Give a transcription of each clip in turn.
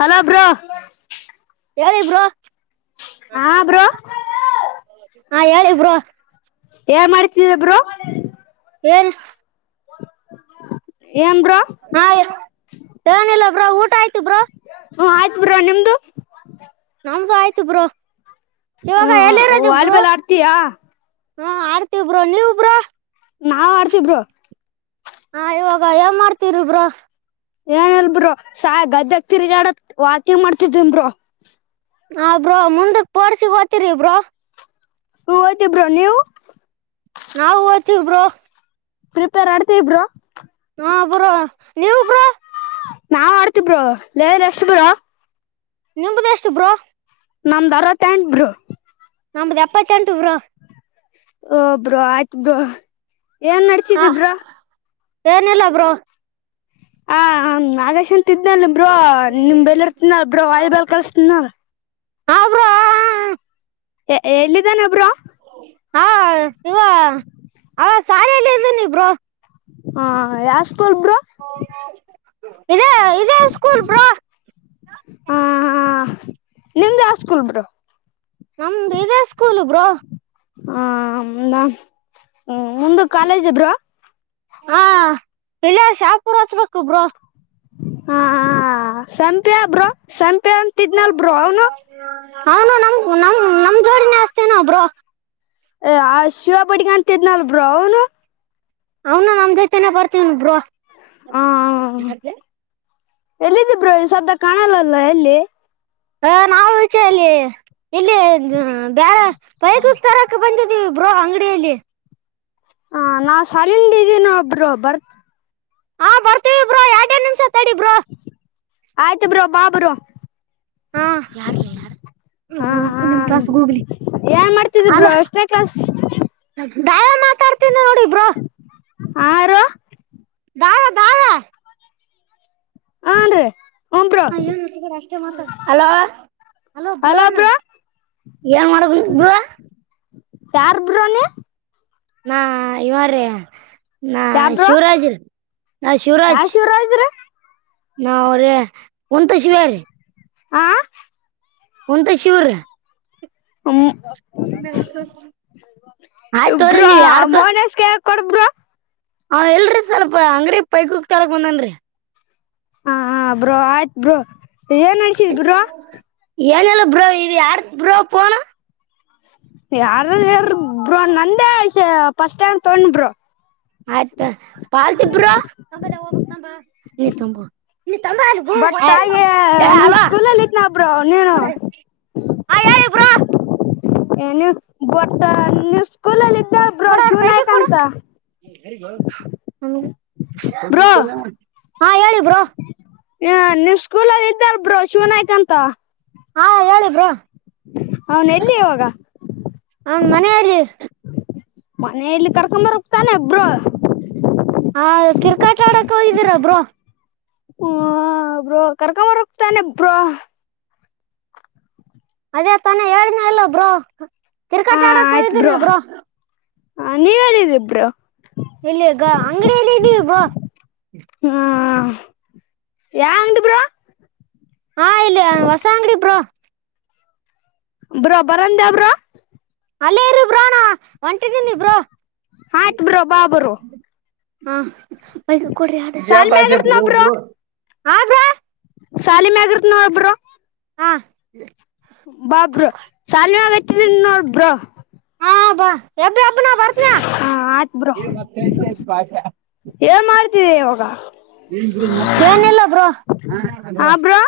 Hello bro ಹೇಳಿ bro ಹಾ bro ಹಾ ಹೇಳಿ ಬ್ರೋ ಏನ ಮಾಡ್ತಿದ ನಿವ ಇಬ್ಬರು ಏನ್ [inaudible] ಬ್ರೋ ಹ್ಮ ಹಾ ಏನಿಲ್ಲ ಬ್ರೋ ಊಟ ಆಯ್ತು ಬ್ರೋ ಹ್ಮ ಆಯ್ತು ಬ್ರೋ ನಿಮ್ದು ನಮ್ದ್ ಆಯ್ತು ಬ್ರೋ ಇವಾಗ ಹ್ಮ್ ಎಲ್ಲಿರದ ಬ್ರೊ ವಾಲಿಬಾಲ್ ಆಡ್ತೀಯಾ ಹಾ ಆಡ್ತೀವಿ ಬ್ರೊ ನೀವ್ ಬ್ರೋ ನಾವ್ ಆಡ್ತೀವಿ ಬ್ರೋ ಹಾ ಇವಾಗ ಏನ್ ಮಾಡ್ತಿರಿ ಬ್ರೊ. ಏನಿಲ್ಬ್ರೊ ಸ ಗದ್ಯಾಗ್ ತಿರ್ಗ್ಯಾಡ್ಯಾದ್ ವಾಕಿಂಗ್ ಮಾಡ್ತಿದ್ದಿನ್ ಬ್ರೊ. ಹ ಬ್ರೋ ಮುಂದಕ್ ಸ್ಫೂರೋಟ್ಸ್ ಹೊಯತಿರಿ ಬ್ರೋ ಹೋಗಿದ್ದೆ ಬ್ರೋ ನೀವು ನಾವು ಹೋಯ್ತು ಬ್ರೋ ಪ್ರಿಪೇರ್ ಆಡ್ತೀವಿ ಬ್ರೋ ಹಾ ಬ್ರೋ ನೀವು ಬ್ರೋ ನಾವ್ ಆಡ್ತವಿ ಬ್ರೋ ಲೇವ ಎಷ್ಟ ಬ್ರೋ ನಿಮದ ಎಷ್ಟ ಬ್ರೊ ನಮ್ದ್ ಅರವತ್ತು ಎಂಟ ಬ್ರೊ ನಮ್ದ ಎಪ್ಪತ್ತೆಂಟು ಬ್ರೋ ಓ ಬ್ರೋ ಆಯ್ತ ಬ್ರೊ ಏನ್ ನಡಸಿದಿಬ್ರಾ. ಏನ ಇಲ್ಲ ಬ್ರೋ. ಹಾ ನಾಗೇಶನ್ ತಿದನಲ್ಲಿ ಬ್ರೋ ನಿಮ್ ಬೆಲ್ ಇರ್ತನಬ್ರ ವಾಯಿ ಬಲ್ ಕಲ್ಸ್ತ್ ಏನಾ. ಹಾ ಬ್ರೋ. ಎ ಎಲ್ಲಿದ್ದಾನೆ ಬ್ರೋ. ಹಾ ಇವ ಅವ ಸಾಲೆಲ್ಲಿದಿನಿ ಬ್ರೋ. ಹಾ ಯಾಸ್ಕೂಲ್ ಬ್ರೊ. ಹಾ ಹಾ ಇದೇಕ್ ಹಾ ನಿಮ್ದ್ ಸ್ಕೂಲ್ ಬ್ರೊ. ನಮ್ದು ಇದೇ ಸ್ಕೂಲ್ ಬ್ರೋ ಹಾಂ ನಾಮ್ ಹ್ಮ್ ಮುಂದುಕ್ ಕಾಲೇಜ ಬ್ರೋ. ಇಲ್ಲೇ ಶಾಪುರ್ ಹಚ್ಚ್ಬೇಕು ಬ್ರೋ. ಹಾ ಹಾ ಸಂಪ್ಯಾಬ್ರೋ ಸಂಪ್ ಪ್ಪೆ ಅಂತಿದ್ನಲ್ ಬ್ರೋ ಅವ್ನು. ಹಾನು ನಮ್ ನಮ್ ನಮ್ ಜೋಡಿನೆ ಅಸ್ತಿನ ಬ್ರೋ. ಏ ಆ ಶಿವಪಾಟಿ ಕಾಂತಿದ್ನಲ್ಬ್ರೋ ಅವನು. ಅವ್ನು ನಮ್ ಜೈತಾನೇ ಬರ್ತೀವ್ನ್ ಬ್ರೋ. ಆ ಯಾರ್ಗೆ. ಎಲ್ಲಿದ್ದಿ ಬ್ರೋ ಈ ಸದ್ದ ಕಾಣಲ್ಲಲ್ಲ ಎಲ್ಲಿ. ಹ ನಾವು ವಿಚೆಯಲ್ಲೀ. ಇಲ್ಲಿ [unintelligible] ಬ್ಯಾರೆ ಬೈಕ್ಕ್ ತರಕ್ ಬಂದಿನ್ ದಿವಿ ಬ್ರೋ ಅಂಗಡಿಯಲ್ಲಿ. ಹ ನಾ ಶಾಲಿನ್ ಇದೀನ್ ಒಬ್ರೋ ಬರ್ತ್ ಹಾ ಬರ್ತೀವಿ ಬ್ರೋ ಎರಡೇ ನಿಮಿಷ ತಡಿ ಬರ್ತ್ ಆಯ್ತು ಬ್ರೋ ಬಾ ಬ್ರೋ. ಹಾ ಯಾರ್ ಲೇ ಯಾರ ಎ ಹ ಹ ಒಗ್ ನಿಮ್ ಕ್ಲಾಸ್ ಗೂಗ್ಲಿ ಏನ್ ಮಾಡ್ತಿದಿ ಬ್ರೋ ಅಲೋ. ಎಷ್ಟನೇ ಕ್ಲಾಸ್ ಬ್ಯಾಯೆ ಮಾತಾಡ್ತೀನಿ ನೋಡ್ ಇ ಬ್ರೋ. ಆರು. ದಾವ ದಾಯ. ಆನ್ಡ್ರಿ. ಹ ಏನ್ ಒತ್ಬೇಡ ಅಷ್ಟೇ ಮಾತಾಡು. ಹಲೋ. ಹಲೋ ಬ್ರೋ ಅನ್ನು. ಏನ್ ಮಾಡಕುಂತ್ ಬ್ರೋ. ಯಾರ್ ಬ್ರೋನಿ. ನಾ ಇವರ್ರೀ. ನಾ ಶಿವ್ರಾಜು. ಯಾ ಶಿವರಾಜ್ ರ್ರೀ. ಹಾ ಅವ್ರೇ [inaudible] ಹಾ [inaudible] ಶೂರ ಆಯ್ತ ತೊಗಿರಿ ನೀವ ಯಾರದ. ಕೂಡ ಬ್ರೋ. ಹಾ ಎಲ್ರಿ ಸ್ವಲ್ಪ ಅಂಗಡಿ ಪೈಪ್ಸ್ ತಾರಕ ಬಂದನ್ರರಿ. ಹ ಹ ಬ್ರೋ ಆಯ್ತ್ ಬ್ರೋ. ಏನ್ ನಡೆಸಿದಿ ಬ್ರೋ. ಏನಲ್ಲ ಬ್ರೋ ಇದು ಯಾರದ ಬ್ರೋ ಫೋನು. ಯಾರರ ಹೇಳಿರ ಬ್ರೋ ನಂದೇ ಫಸ್ಟ್ ಟೈಮ್ ತೊಗೊಂಡೆ ಬ್ರೋ. ಆಯ್ತಾ ಪಾರ್ಟಿ ಬ್ರೋ ಹ ಬಾ ನೀ ತುಂಬ ಬಟ್ ಹಾಗೆ ನೀವ್ ಸ್ಕೂಲಲ್ಲಿ ಇದ್ನ ಬ್ರೋ ನೀನು [unintelligible] ಏನು ಬಟ್ಟ ನೀ ಸ್ಕೂಲಲ್ಲಿ ಇದ್ದಲ್ಲ ಬ್ರೋ ಕೊಡು ಅವ್ರ ಶಿವ ಪೈಕಿ ನಾಯ್ಕ ಕೊಡು ಅಂತ ಬ್ರೋ. ಹಾ ಹೇಳಿ ಬ್ರೋ ಹ ನಿಮ್ಮ ಸ್ಕೂಲಲ್ಲಿ ಇದ್ದಲ್ಲ ಬ್ರೋ ಶಿವ ನಾಯಕ ಅಂತ. ಹಾ ಹೇಳಿ ಬ್ರೋ. ಅವನ್ ಎಲ್ಲಿ ಇವಾಗ. ಅವ್ನ ಮನೆಯಲ್ಲಿ. ಮನೆಯಲ್ಲಿ ಕರ್ಕೊಂಬರುಕಕ್ತಾನೆ ಬ್ರೋ. ಹಾ ಕ್ರಿಕೆಟ್ ಆಡಕ್ ಹೋಗಿದ್ದೀರ ಬ್ರೋ. ಹ್ಮ ಬ್ರೋ ಕರ್ಕೊಂಡ್ ಬರೋಗತಾನೆ ಬ್ರೋ. ಅದೇ ತಾನ ಹೇಳಿದ್ದನ್ಲ ಬ್ರೋ ಕ್ರಿಕೆಟ್ ಆಡಕ್ ಹೋಗಿದ್ದೀನಿ ಬ್ರೋ. ಹ ನೀವ್ ಹೇಳಿ ಬ್ರೋ. ಇಲ್ಲಿಗ ಅಂಗಡಿಯ ಎಲ್ಲಿ ಇದ್ದೀವಿ ಬ್ರೋ. ಹ್ಮ ಯಾವ ಅಂಗಡಿ ಬ್ರೋ. ಹಾ ಇಲ್ಲಿ ಹೊಸ ಅಂಗಡಿ ಬ್ರೋ. ಬ್ರೋ ಬರೆಂಡೇ ಬ್ರೋ ಅಲ್ಲೇರು ಬ್ರೋ. ಹೊಂಟಿದೀನಿ ಬ್ರೋ. ಆಯ್ತ್ ಬ್ರೋ ಬಾ ಬ್ರೋ ಹಾ ಪೈಸ. ಸಾಲಿ ಮ್ಯಾಗ ಬಜಾಸೆ ಇರ್ತ್ ನೋ ಪೂರ ಪೂರ [unintelligible] ಹಾ ಬ್ರೋ. ಶಾಲಿ ಮ್ಯಾಲ ಇರ್ತೀನಿ ನೋ ಬ್ರೋ ಹಾ ಬಾ ಬ್ರೋ ಶಾಲಿ ಆಗತಿದನ್ ನೋಡ್ ಬ್ರೋ. ಹಾ ಬಾ ಎಬ್ಬ ಎಬ್ಬ ನಾ ಬರ್ತೀನಿ ಹಾ ಆತ್ ಬ್ರೋ ಏನ್ ಮಾಡ್ತಿದೆ ಇವಾಗ. ಏನಲ್ಲ ಬ್ರ ಹಾ ಬ್ರೋ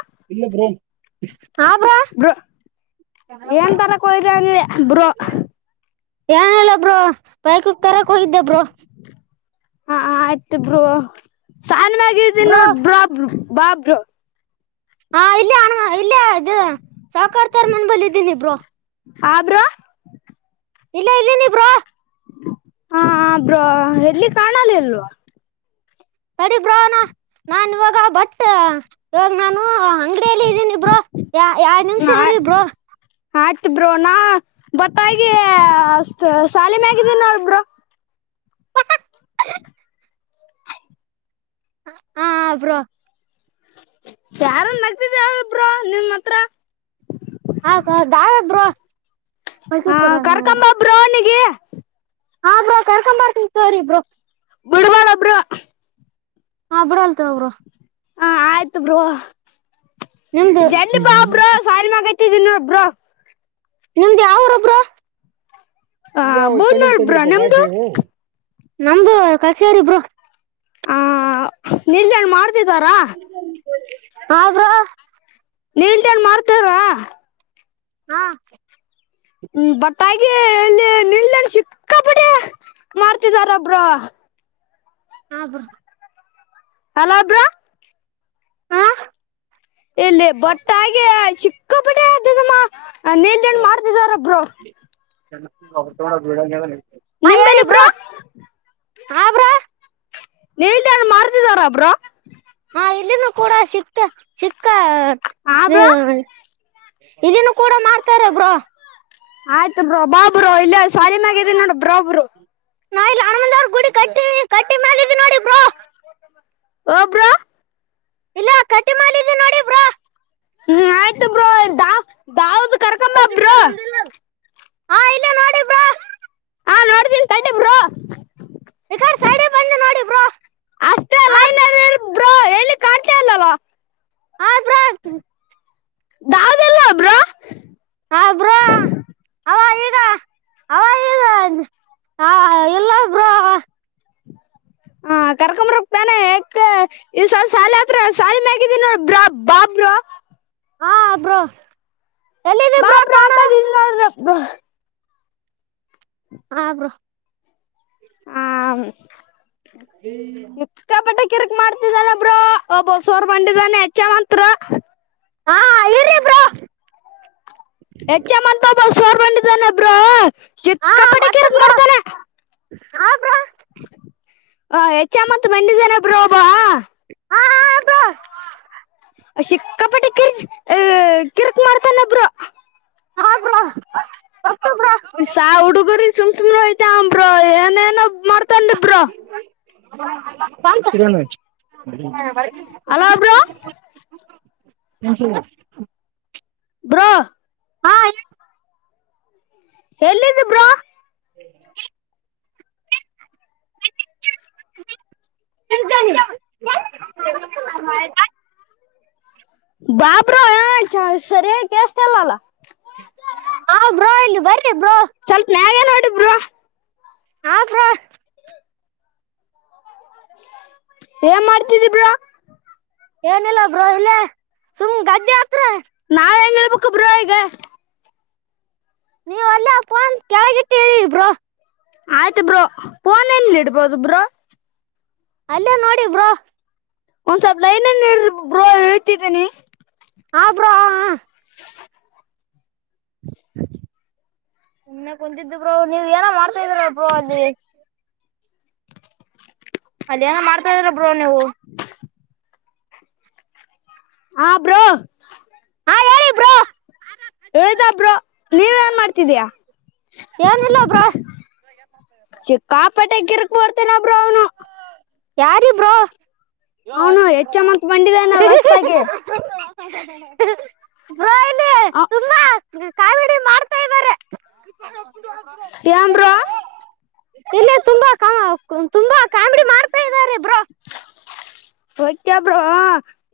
ಬ್ರೋ ಏನ್ ತರಕ್ ಹೋಗಿದ್ದೆ ಅಂದೆ ಬ್ರೋ ಏನ್ ಹೇಳಲ್ಲ ಬ್ರೋ ಬೈಕ್ ಹೋಗಕ್ ತರಕ್ ಹೋಗಿದ್ದೆಬರು ಹಾ ಆಯ್ತು ಇಬ್ರು ಸಣ್ಣ ಮಗ ನೋ ಬ್ರೋ ಬಾಬ್ ಬಾ ಬ್ರ ಹಾ ಇಲ್ಲ ಇಲ್ಲ ಅದು ಸಕ ನಾನ ಬಲಿದ್ದೀಿನಿಬ್್ರೋ ಆಬ್ರಾ ಇಲ್ಲ ಇದ್ದೀನಿಬ್ರಾ ಹಾ ಬ್ರ ಎಲ್ಲಿ ಕಾಣಲ್ಲ ಅಲ್ವಾ ಸಡಿ ಬ್ರ ನ ನಾನ್ ಇವಾಗ ಬಟ್ ಇವಾಗ ನಾನು ಅಂಗಡಿಯಲ್ಲಿ ಇದ್ದೀನಿಬ್ರೋ ಯ ಯಾವ ನಿಮ್ಷ ಇ ಇಬ್್ರರು ಆಯ್ತು ಬ್ರೂ ನಾ ಬತ್ತಾಗಿ ಸಾಲಿ ಮ್ಯಾಗಿದ್ದೀ ನೋಡ ಬ್ರರು ಹಾ ಅಬ್ರೋ ಯಾರ ನಗ್ತಿದಬ್ರ ನಿಮ್ಮ್ ಹತ್ರ ಹ ಆ ಕೊಡಂಗ ಕರ್ಕಂಬ ಬ್ರೋ ಅವನಿಗೆ ಹ್ರ ಕಳ್ಕಂಬ ತೋರಿಬ್ರರು ಬುಡವಳಬ್್ರ ಹ ಬ್ರಲ್ತ ಅವಬ್ರು ಹಾ ಆಯ್ತು ಬ್ರೋ ನಿಮ್ದು ಜಲ್ಲು ಪಾ ಅಪರ ಸಾಲಿ ಮ ಎ ದಿನ ಬ್ರ ನಿಮ್ದ ಯಾವರೊಬ್ಬ್ರ ಆ ನಿ ಯಾವ ಈ ಕಣ್ಣಿನ ಬೂದ್ನೂರ್ ಬ್ರೋ ತಂದರಪ್ಪ ನಿಮ್ದು ಕಸವು ನಮ್ದು ಕಕ್ಷರಿಬ್ರು ಆ ನಿಲ್ ಮಾಡ್ ಿದಾರಾ ತಾಗ ನೀಂತ ಏನ್ ಮಾಡ್ತಾರವಾ ಹಾ ಹ್ಮ್ ಬತಾಯ ಇಲ್ಲಿ ನಿಲ್ ಚಿಕ್ಕಾಪಟ್ಟ ಮಾಡ್ತಿದಾರ ಒಬ್ರು ಹಾ ಹಾ ಹಲಬರಾ ಹಾ ಇಲ್ಲಿ ಬಟ್ಟಾಗೆ ಚಿ ಕಬ ಅ ನೀಲ್ದಂಡು ಮಾಡ್ತಿದಾರಬ್ರೊ ಅವ ತ ಬೀಡ [unintelligible] ನಿಮೇಲೆಬ್ರೋ ಹಾ ಬ್ರೋ ನೀ ಮಾರ್ತಿದಾರ ಬ್ರೋ ಹಾ ಇಲ್ಲಿನ ಕೂಡ ಸಿಕ್ತ ಸಿಕ್ ಕಾಟ್ ಹಾ ಬ್ರೋ ಾಳ್ ಇಲ್ಲಿನ್ನು ಕೂಡ ಮಾಡ್ತಾರಬ್ರೋ ಆಯ್ತುೋ ಬಾಬರು ಇಲ್ಲ ಸಾಲಿಮಾಗಗಿದ ನೋಡ ಬ್ರೊ ನಾ ಗುಡಿ ಕಟ್ಟ ಕಟ್ಟಿ ಮಾಡ ನೋಡಿ ಬ್ರೋ ಹ ಬ್ರೋ ಇಲ್ಲ ಕಟ್ಟಿ ಮಾಡಿದ್ದು ನೋಡಿಬ್ರೋ ಹ್ಮ್ ಆಯ್ತ ಬ್ರೋ [unintelligible] ಕಕ್ಕ ಬ್ರೋ ನಂದಿಲ್ಲ [unintelligible] ಹಾ ಇಲ್ಲ ನೋಡಿ ಬ್ರೋ ಹಾ ನೋಡ್ತನ ತಡಿ ಬ್ರೋ ಈ ಕಡೆ ಸೈಡ್ ಬಂದು ನೋಡಿ ಬ್ರೋ ಹಾ ಕಿ ಕಟ್ಲ ಇಲ್ಲಲ್ಲವಾ ಆದ್ರೆ ದಹಾಜಲ್ಲ ಬ್ರೋ ಹ ಬ್ರೋ ಅವ ಈಗ ಹ ಇಲ್ಲ ಬ್ರೋ ಹ ಕರ್ಕಂಬ್ರ ಹಕ್ತಾನೆ ಯಕ ಈ್ಸಲ್ ಸಾಲಿ ಹತ್ರ ಶಾಲ ಮ್ಯಾಗಿದೀನೋ ಬ ಬಾ ಬ್ರೋ ಹಾ ಅಬ್ರೋ ಬಾ ಬ್ರೋ [unintelligible] ಬಾ [inaudible] ಹ ಬ್ರೋ ಆ ಹ್ಮ್ ಎಕ್ಕ ಪಟ್ಟ ಕಿರ್ಕ್ ಮಾಡ್ತಿದಾನೊಬ್ರ ಒಬ್ಬಸೋರ್ ಬಂಡಿದಾನೆ ಹೆಚ್ಚ ಮಂತ್ರ ಹಾ ಇರಿ ಬ್ರೋ ಹೆಚ್ ಎಂ ಅಂತ ಚೋರ್ ಬಂಡಿ ತಾನ ಬ್ರೋ ಶತ್ ಕಪಡೆ ಕೆೇಳಕ್ ಮಾಡ್ತಾರ ಹ ಬ್ರೋ [unintelligible] ಹ ಹೆಚ್ ಎಮ್ ಅಂತ ಬಂದಿದಾನೆ ಬ್ರೋ ಒಬ್ಬ [unintelligible] ಬ್ರೋ ಚಿಕ್ಕಪಡಿ ಕಿರ್ ಕಿರ್ಕ್ ಮಾಡ್ತಾನ ಬ್ರೋ ಹಡ ಸಾ ಹುಡುಗರಿ ಸುಮಸುಮ ರ ಇತೆ ಅಮ್ರ ಎನ [unintelligible] [unintelligible] [unintelligible] ಹಲೋ ಬ್ರೋ ಹ [unintelligible] ಬ್ರೊ ಹಾಯ್ ಎಲ್ಲಿದ್ದಿ ಬ್ರೋ ಹ [unintelligible] ಮಾಡ [unintelligible] ಬಾ ಬ್ರೋ ಚ ಸರಿ ಆ ಬ್ರೊ ಇಲ್ಲಿ ಬರ್ರಿ ಬ್ರೋ ಸ್ವಲ್ಪ ನ್ಯಾಗೆ ನೋಡಿ ಬ್ರೋ ಹಾ ಏನ್ ಮಾಡ್ತಿದೀ ಬ್ರೋ ಏನಿಲ್ಲ ಬ್ರೋ ಹಿಲೆ ಸುಮ್ ಗದ್ದೆ ಹತ್ರ ನಾವ್ ಹೆಂಗ ನಮಕ ಬ್ರೋ ಈಗ ನೀವ ಅಲ್ಲ ಫೋನ್ ಕೆಳಗಿಟ್ಟಿವ ಬ್ರೋ ಆಯ್ತ ಬ್ರೋ ಫೋನಲ್ಲಿ ಇಡ್ಬೋದು ಬ್ರೋ ಅಲ್ಲೇ ನೋಡಿ ಬ್ರೋ ಒಂದು ಸ್ವಲ್ಪ ಲೈನನ್ ನೀ ಬ್ರೋ ಇಳಿತಿದೀನಿ ಆ ಬ್ರೋ ಅ ಆ ಸುಮ್ನೆ ಕುಂತಿದ್ದೆ ಬ್ರೋ ನೀವೇನು ಮಾಡ್ತಾ ದ್ದೀರಾ ಬ್ರೋ ಅಲ್ಲಿ ಅಲ್ಲೇನು ಮಾಡ್ತಾ ಇದ್ದೀರಾ ಬ್ರೋ ನೀವು ಹಾ ಬ್ರೋ ಹಾ ಹೇಳಿ ಬ್ರೋ ಹತಬ್ರು ನೀವು ಏನ್ ಮಾಡ್ತಿದೀಯ ಏನಿಲ್ಲ ಬ್ರೋ ಸಿಕ್ಕಾಪಟ್ಟೆ ಕಿರಿಕ್ ಮಾಡ್ತಾವ್ನೆ ಬ್ರೋ ಅವನು ಯಾರಿ ಬ್ರೋ ಅವನು ಹೆಚ್ಚ ಅಂತ ಬಂದಿದ್ದಾನೆ ಹೊಸ್ತಾಗಿ [unintelligible] ಬ್ರೋ ಇಲ್ಲಿ ಹಾ ಈ ಕಾಮಿಡಿ ಮಾಡ್ತಾ ಇದ್ದಾರೆ. ಏನ್ ಬ್ರೋ ಇಲ್ಲಿ ತುಂಬಾ ತುಂಬಾ ಕಾಮಿಡಿ ಇದ್ದಾರೆ ಬ್ರೋ ವೈತ್ಯಾ ಬ್ರೋ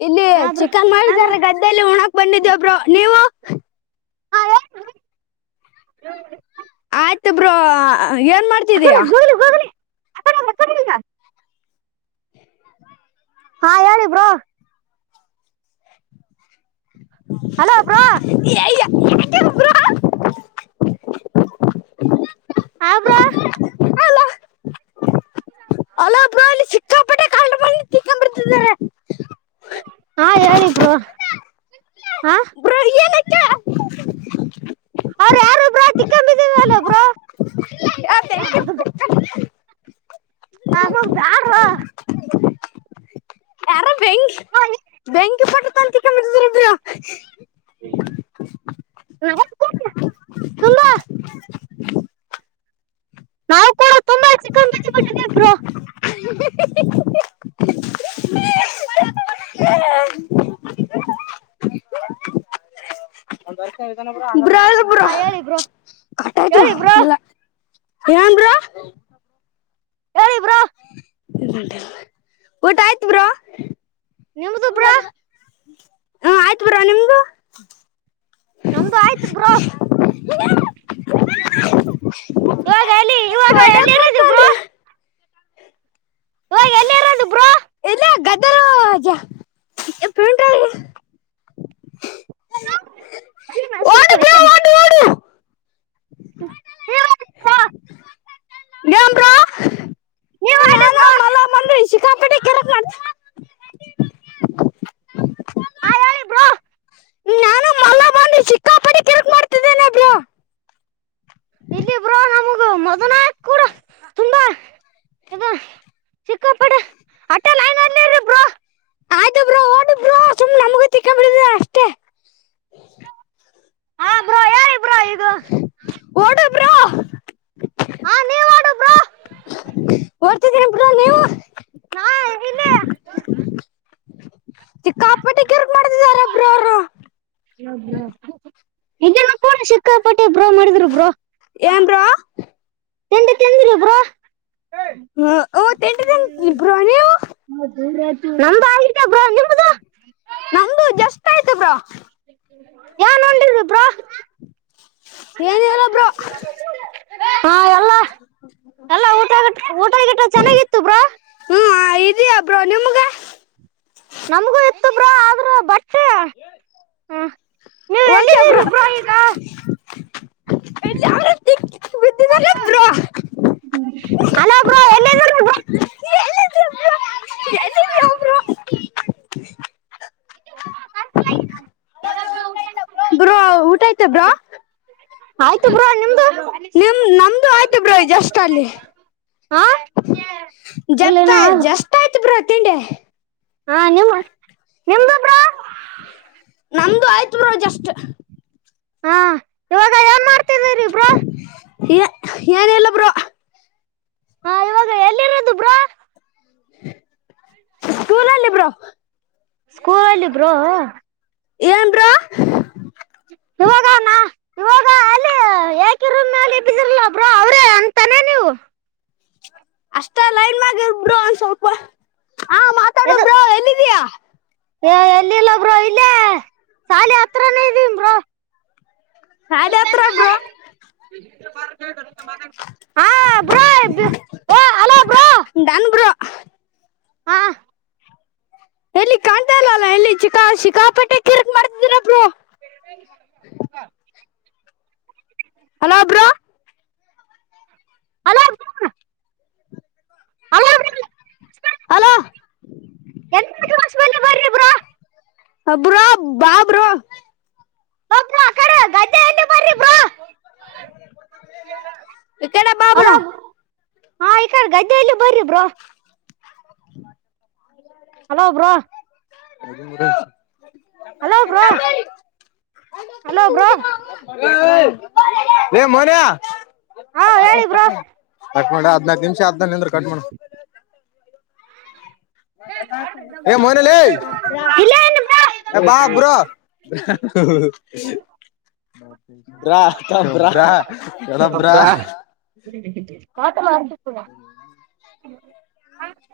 ಇಲ್ಲಿ ಚಿಕನ್ ಮಾಡಿದಾರ ಗದ್ದೆಯಲ್ಲಿ ಉಣ ಬಂದಿದ್ದೇ ಬ್ರೋ ನೀವು ಹಾ ಆಯ್ತು ಬ್ರೋ ಏನ್ ಆ ಕಡೆ ಮಾಡ್ತಿದ್ದೀಯಾ ಗೂಗ್ಲಿ ಗೂಗ್ಲಿ ಆ ಕಡೆ ಆ ಕಡೆ ಈಗ. ಹಾ ಹೇಳಿ ಬ್ರೋ ಹಲೋ ಬ್ರೋ ಯಾಕೆ ಬ್ರೋ, ಅ ಬ್ರೋ ಹಲೋ ಬ್ರೋ ಇಲ್ಲಿ ಸಿಕ್ಕಾಪಟ್ಟ [unintelligible] ತಿಂಕ ಬಿಡ್ತಿದ್ದಾರೆ. ಹಾ ಹೇಳಿ ಬ್ರೋ ಹಾ ಬ್ರೋ [unintelligible] ಅವರು ಯಾರು ಬ್ರೋ [unintelligible] ಬ್ರೋ ಆ ಬೆಂಕಿ ಅಮ್ಮ ಬ್ಯಾಡ್ರೋ. ಯಾರೋ ಬೆಂಕಿ ಬೆಂಕಿ ಪಟ್ನ ತಂದ್ [unintelligible] ಬ್ರೋ. [unintelligible] [inaudible] ನಾವು ಕೂಡ ತುಂಬಾ ಅಲ್ಲಿ ಸಿಕ್ಕೋ ಬಿಟ್ಟಿ ಬಿಟ್ಟಿದೀವ್ ಬ್ರೋ. ಹ್ಮ್ ಹಿ ಹಿ ಹಿ [unintelligible] ಬರ್ತ್ಯ ವಿಜಯನಗರ. ಬ್ರೋ ಬ್ರೋ ಹಾ ಹೇಳಿ ಬ್ರೋ ಕಟಾಯ್ತು ಹೇಳಿ ಬ್ರೋ ಅಲ್ಲ. ಏನ್ ಬ್ರೋ ಹೇಳಿ ಬ್ರೋ ಊಟ ಆಯ್ತ್ ಬ್ರೋ. ನಿಮ್ದು ಬ್ರೋ ಹ ಆಯ್ತು ಬ್ರೋ ನಿಮ್ದು ನಮ್ದು ಆಯ್ತು ಬ್ರೋ. ಇವಾಗ ಎಲ್ಲಿ [unintelligible] ಇವಾಗ ಮಾಡಕ್ ಎಲ್ಲಿರೋದು ಕುಂತಂಡ್ರ ಬ್ರೋ ಇವಾಗ ಎಲ್ಲಿರೋದು ಬ್ರೋ ಪ್ರಿಂಟರ್ ನಾ ಸೂಪರ್ ಇಕ್ಕೇನಿ. ಓಡು ಓಡು ಏನ್ ಬ್ರೋ. ನೀವ್ ಇವ್ನ್ ಆಡಿ ಯಾಲೋ ಬ್ರೋ ಮಲ್ಲಾ ಮಂದಿ ಸಿಕ್ಕಾಪಟ್ಟಿ [unintelligible] ಹಾ ಹೇಳಿ ಬ್ರೋ ನಾನು ಮಲ್ಲ ಬಂದಿ ಸಿಕ್ಕಾಪಡಿ ಕಿರಿಕ್ ಮಾಡ್ತಿದ್ದೇನೆ ಬ್ರೋ. ಇಲ್ಲಿ ಬ್ರೋ ನವು ಮದನ ಕೂಡ ತುಂಡ ಇದ ಸಿಕ್ಕಾಪಟ್ಟೆ ಅಷ್ಟೇ ಲೈನಲ್ಲಿ ಇರಿ ಬ್ರೋ ಆಯ್ತ ಬ್ರೋ ಓಡಿ ಬ್ರೋ ಸುಮ್ ನಮ್ಗ ತಿಕ್ಕ್ ಪಡಿತತೆ ಅಷ್ಟೇ ಹಾ ಬ್ರೋ ಹೇಳಿ ಬ್ರೋ ಇದು ಓಡು ಬ್ರೋ ಹಾ ನೀವ್ ಆಡು ಬ್ರೋ ಓಡ್ತ್ ನಾ ಇಲ್ಲಿ ಸಿಕ್ಕಾಪಟ್ಟಿ ಕಿರಿಕ್ ಮಾಡ್ತಿದಾರೆ ಬ್ರೋ ಅವರ ಸಿಕ್ಕಾಪಟ್ಟೆ ಬ್ರೋ ಮಾಡಿದರು ಬ್ರೋ ಏನ್ ಬ್ರೋ ತಿಂಡಿ ತಿಂದ್ರ ಬ್ರೋ ಹ್ಮ ತಿಂಡಿ ತಿಂದೆ ಬ್ರೋ ನೀವು ನಮ್ದ್ ಆಯ್ತು ನಮ್ದು ಜಸ್ಟ್ ಆಯ್ತ ಬ್ರೋ ಏನ್ ಉಂಡಿದ್ದಿ ಬ್ರೋ ಏನಿಲ್ಲ ಬ್ರೋ ಹಾ ಎಲ್ಲ ಎಲ್ಲ ಊಟ ಗೀಟ ಚೆನ್ನಾಗಿತ್ತು ಬ್ರೋ ಈಜಿ ಬ್ರೋ ನಿಮಗೆ ನಮ್ಗೂ ಇತ್ತು ಬ್ರೋ ಆದ್ರ ಬಟ್ಟ ನೀವ್ ಓಕೆ ಬ್ರೋ ಎಲ್ಲಿದ್ದೀರಿ [inaudible] ಈಗ ಬ್ರೋ [unintelligible] ಹೆಲೋ ಬ್ರೋ ಎಲ್ಲಿದ್ರಿ ಬ್ರೋ [inaudible] ಬ್ರೋ ಊಟ ಆಯ್ತಾ ಬ್ರೋ ಆಯ್ತ ಬ್ರೋ ನಿಮ್ದು ನಿಮ್ಮ ನಮ್ದು ಆಯ್ತ ಬ್ರೋ ಜಸ್ಟ್ ಅಲ್ಲಿ ಹಾ ಜಸ್ ಇಲ್ಲೇನ ಆಯ್ತ ಜಷ್ಟ ಆಯ್ತು ಬ್ರೋ ತಿಂಡಿ ಹಾ ನಿಮ್ಮ ನಿಮ್ಮದು ಬ್ರೋ ನಮ್ದು ಆಯ್ತು ಬ್ರೋ ಜಸ್ಟ್ ಹಾ ಇವಾಗ ಏನ್ ಮಾಡ್ತ್ [inaudible] ಏನಲ್ಲ ಬ್ರೋ ಹಾ ಇವಾಗ ಎಲ್ಲಿರದು ಬ್ರೋ [inaudible] ಸ್ಕೂಲಲ್ಲಿ ಬ್ರೋ ಸ್ಕೂಲಲ್ಲಿ ಬ್ರೋ. ಎನ್ನ ಬ್ರೋ [inaudible] ಇವಾಗ ನಾ ಇವಾಗ ಅ ಅಲ್ಲಿ ಏಕ್ ಇರುನ ಮ್ಯಾಲಿ ಬಿದ್ದಿ ರಲ ಅದು ನಾ ನೀವು. ಅಷ್ಟ ಲೈನ್ ಮ್ಯೂಲ್ಗ ಇದ್ದ ಬಿಡೋ ಸ್ವಲ್ಪ. ಎದು ಕೀಯಾ. ಎ ಎಲ್ಲಿ ಇಲ್ಲ ಬ್ರೋ ಇಲ್ಲೇ. ಸಾಲಿ ಹತ್ರಾನೇ ಇದಿನಿ ಬ್ರೋ ಶಾಲೆ ಹತ್ರ ಬ್ರೋ ಹಾ ಬ್ರೋ ಈ ಬಿ ಹಲೋ ಬ್ರೋ. ನನ್ ಬ್ರೋ ಹಾ ಎಲ್ಲಿ ಕಾಣ್ತಾ ಇಲ್ಲ ಅಲ್ಲ ಎಲ್ಲಿ ಚಿಕಾ ಶಿಕಾಪಟ್ಟೀ ಕಿರ್ಕ್ ಮಾಡ್ತಿದ್ ರಾ hello bro. Hello hello bro hello [unintelligible] ಎಂಟ್ನೆ cross ಬಲ್ಲಿ ಬರ್ರಿ ಬ್ರೋ. ಅ ಬ್ರೋ ಬಾ ಬ್ರೋ ಓ ಬ್ರೋ ಆಕಡೆ ಗಾಡಿ ಈಕಡೆ ಬಾ ಬ್ರೋ ಹಲೋ ಹಾ ಇಕಡ್ ಗದ್ದೆ ಅಲ್ಲಿ ಬರ್ರಿ ಬ್ರೋ. [inaudible] Hello bro. ಹೇಳ್ತೀನಿ ಬಿಡು ಹಲೋ ಬ್ರೋ ಹಲೋ ಬ್ರೋ. ಏ ಮೊನ್ಯಾ. ಹಾ ಹೇಳಿ ಬ್ರೋ [unintelligible] ಕಟ್ ಮಾಡಾ ಹದನಾಕ್ ನಿಮಿಷ ಆತದ್ ನಿಂದ್ರು. ಕಟ್ ಮಾಡ್. ಏ ಮೊನ್ಯ ಲೇ, ಇಲ್ಲೇ ಏನು ಬ್ರೋ ಬಾ ಬ್ರೋ ಬ್ರಾ ಬ್ರಾ [unintelligible] ಹಂಗ್.